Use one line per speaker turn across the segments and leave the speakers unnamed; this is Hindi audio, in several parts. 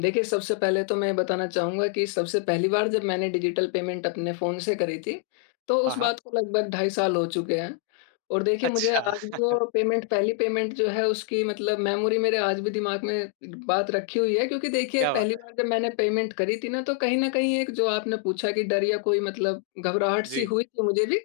देखिए, सबसे पहले तो मैं बताना चाहूँगा कि सबसे पहली बार जब मैंने डिजिटल पेमेंट अपने फ़ोन से करी थी, तो उस
हाँ, हाँ।
बात को लगभग ढाई साल हो चुके हैं और देखिए मुझे
अच्छा।
आज भी वो पेमेंट पहली पेमेंट जो है उसकी मतलब मेमोरी मेरे आज भी दिमाग में बात रखी हुई है क्योंकि देखिए
क्या
पहली
बात है।
बार जब मैंने पेमेंट करी थी ना, तो कहीं न कहीं एक जो आपने पूछा कि डर या कोई मतलब घबराहट सी
जी।
हुई थी, मुझे भी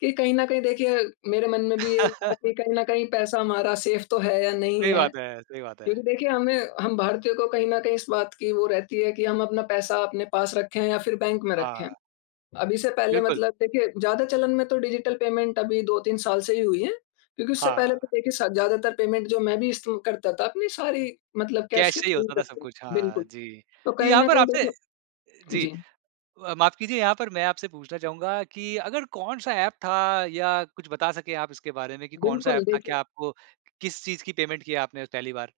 कि कहीं न कहीं देखिए मेरे मन में भी ये था कि कहीं न कहीं पैसा हमारा सेफ़ तो है या नहीं
सही
है
बात है सही बात है।
क्योंकि देखिए हमें हम भारतीयों को कहीं न कहीं इस बात की वो रहती है कि हम अपना पैसा अपने पास रखें या फिर बैंक में रखें।
हाँ।
अभी से पहले
बिल्कुल।
मतलब देखिए ज़्यादा चलन में तो डिजिटल पेमेंट अभी 2-3 साल से ही हुई है क्योंकि उससे
हाँ।
पहले तो देखिए स ज़्यादातर पेमेंट जो मैं भी ईस्ट करता था, अपनी सारी मतलब कैश
कैश
के
से ही
थ्रू
होता था सब
करते
कुछ।
रहे बिल्कुल।
हाँ जी,
तो कहीं
यहाँ
न
पर
कहीं
आपने
देखें
जी।
जी।
अ, माफ़ कीजिए यहाँ पर मैं आपसे पूछना चाहूँगा कि अगर कौन-सा ऐप था या कुछ बता सके आप इसके बारे में कि कौन-सा
बिल्कुल,
ऐप था,
देखिए
क्या आपको किस चीज़ की पेमेंट की है आपने पहली बार?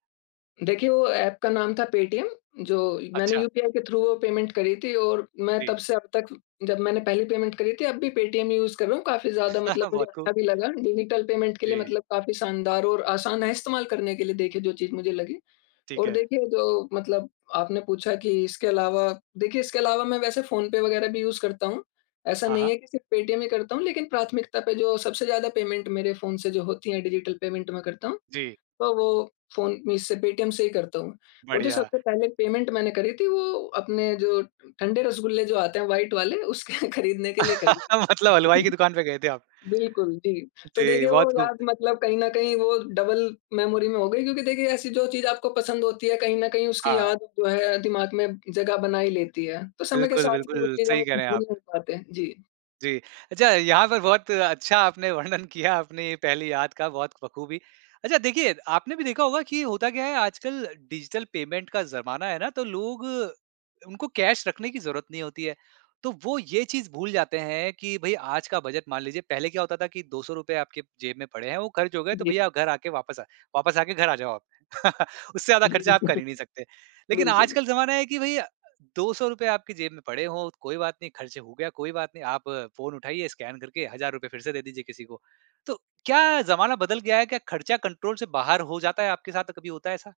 देखिए, वो ऐप का नाम था पेटीएम, जो मैंने
अच्छा।
यूपीआई के थ्रू वो पेमेंट करी थी और मैं तब
जी।
से अब तक जब मैंने पहली पेमेंट करी थी अब भी पेटीएम यूज़ कर रहा हूँ, काफ़ी ज़्यादा मतलब मुझे
बहुत
अच्छा
खूब।
भी लगा। डिजिटल पेमेंट के लिए
जी।
मतलब काफ़ी शानदार और आसान है इस्तेमाल करने के लिए देखिए जो चीज़ मुझे लगी
ठीक
और
है।
देखिए जो मतलब आपने पूछा कि इसके अलावा देखिए इसके अलावा मैं वैसे फ़ोन पे वगैरह भी यूज़ करता हूँ। ऐसा
हाँ,
नहीं
हाँ।
है कि सिर्फ़ पेटीएम ही करता हूँ, लेकिन प्राथमिकता पे जो सबसे ज़्यादा पेमेंट मेरे फ़ोन से जो होती है डिजिटल पेमेंट मैं करता हूँ।
जी।
तो वो फ़ोन मैं इससे पेटीएम से ही करता हूँ और जो
बढ़िया।
सबसे पहले पेमेंट मैंने करी थी, वो अपने जो ठ ठंडे रसगुल्ले जो आते हैं, व्हाइट वाले उसके खरीदने के लिए करी
मतलब हलवाई
थी।
की दुकान पे गए थे आप।
बिल्कुल, जी, तो
जी,
देखिए वो
बहुत खूब।
याद मतलब कहीं न कहीं वो डबल मेमोरी में हो गयी क्योंकि देखिए ऐसी जो चीज़ आपको पसंद होती है, कहीं न कहीं उसकी
हाँ।
याद जो है दिमाग़ में जगह बना ही लेती है। तो समय के
बिल्कुल,
साथ ही वो
बिल्कुल,
चीज़
सही
हम
कह रहे हैं
भूल
आप।
नहीं पाते हैं। जी।
जी। अच्छा यहाँ पर बहुत अच्छा आपने वर्णन किया आपने पहली याद का बहुत बख़ूबी। अच्छा देखिए आपने भी देखा होगा कि होता क्या है आजकल डिजिटल पेमेंट का ज़माना है ना तो लोग उनको कैश रखने की ज़रूरत नहीं होती है। तो वो ये चीज़ भूल जाते हैं कि भई आज का बजट मान लीजिए पहले क्या होता था कि ₹200 आपके जेब में पड़े हैं, वो ख़र्च हो गए तो
जी।
भैया आप घर आके वापस आ वापस आके घर आ जाओ आप। उससे ज़्यादा
जी,
ख़र्चा आप कर ही नहीं सकते, लेकिन
बिल्कुल।
आजकल ज़माना है कि भई अ, ₹200 आपकी जेब में पड़े हो कोई बात नहीं, ख़र्च हो गया कोई बात नहीं, आप फ़ोन उठाइए स्कैन करके हज़ार रुपये फिर से दे दीजिए किसी को। तो क्या ज़माना बदल गया है? क्या ख़र्चा कंट्रोल से बाहर हो जाता है, आपके साथ कभी होता है ऐसा?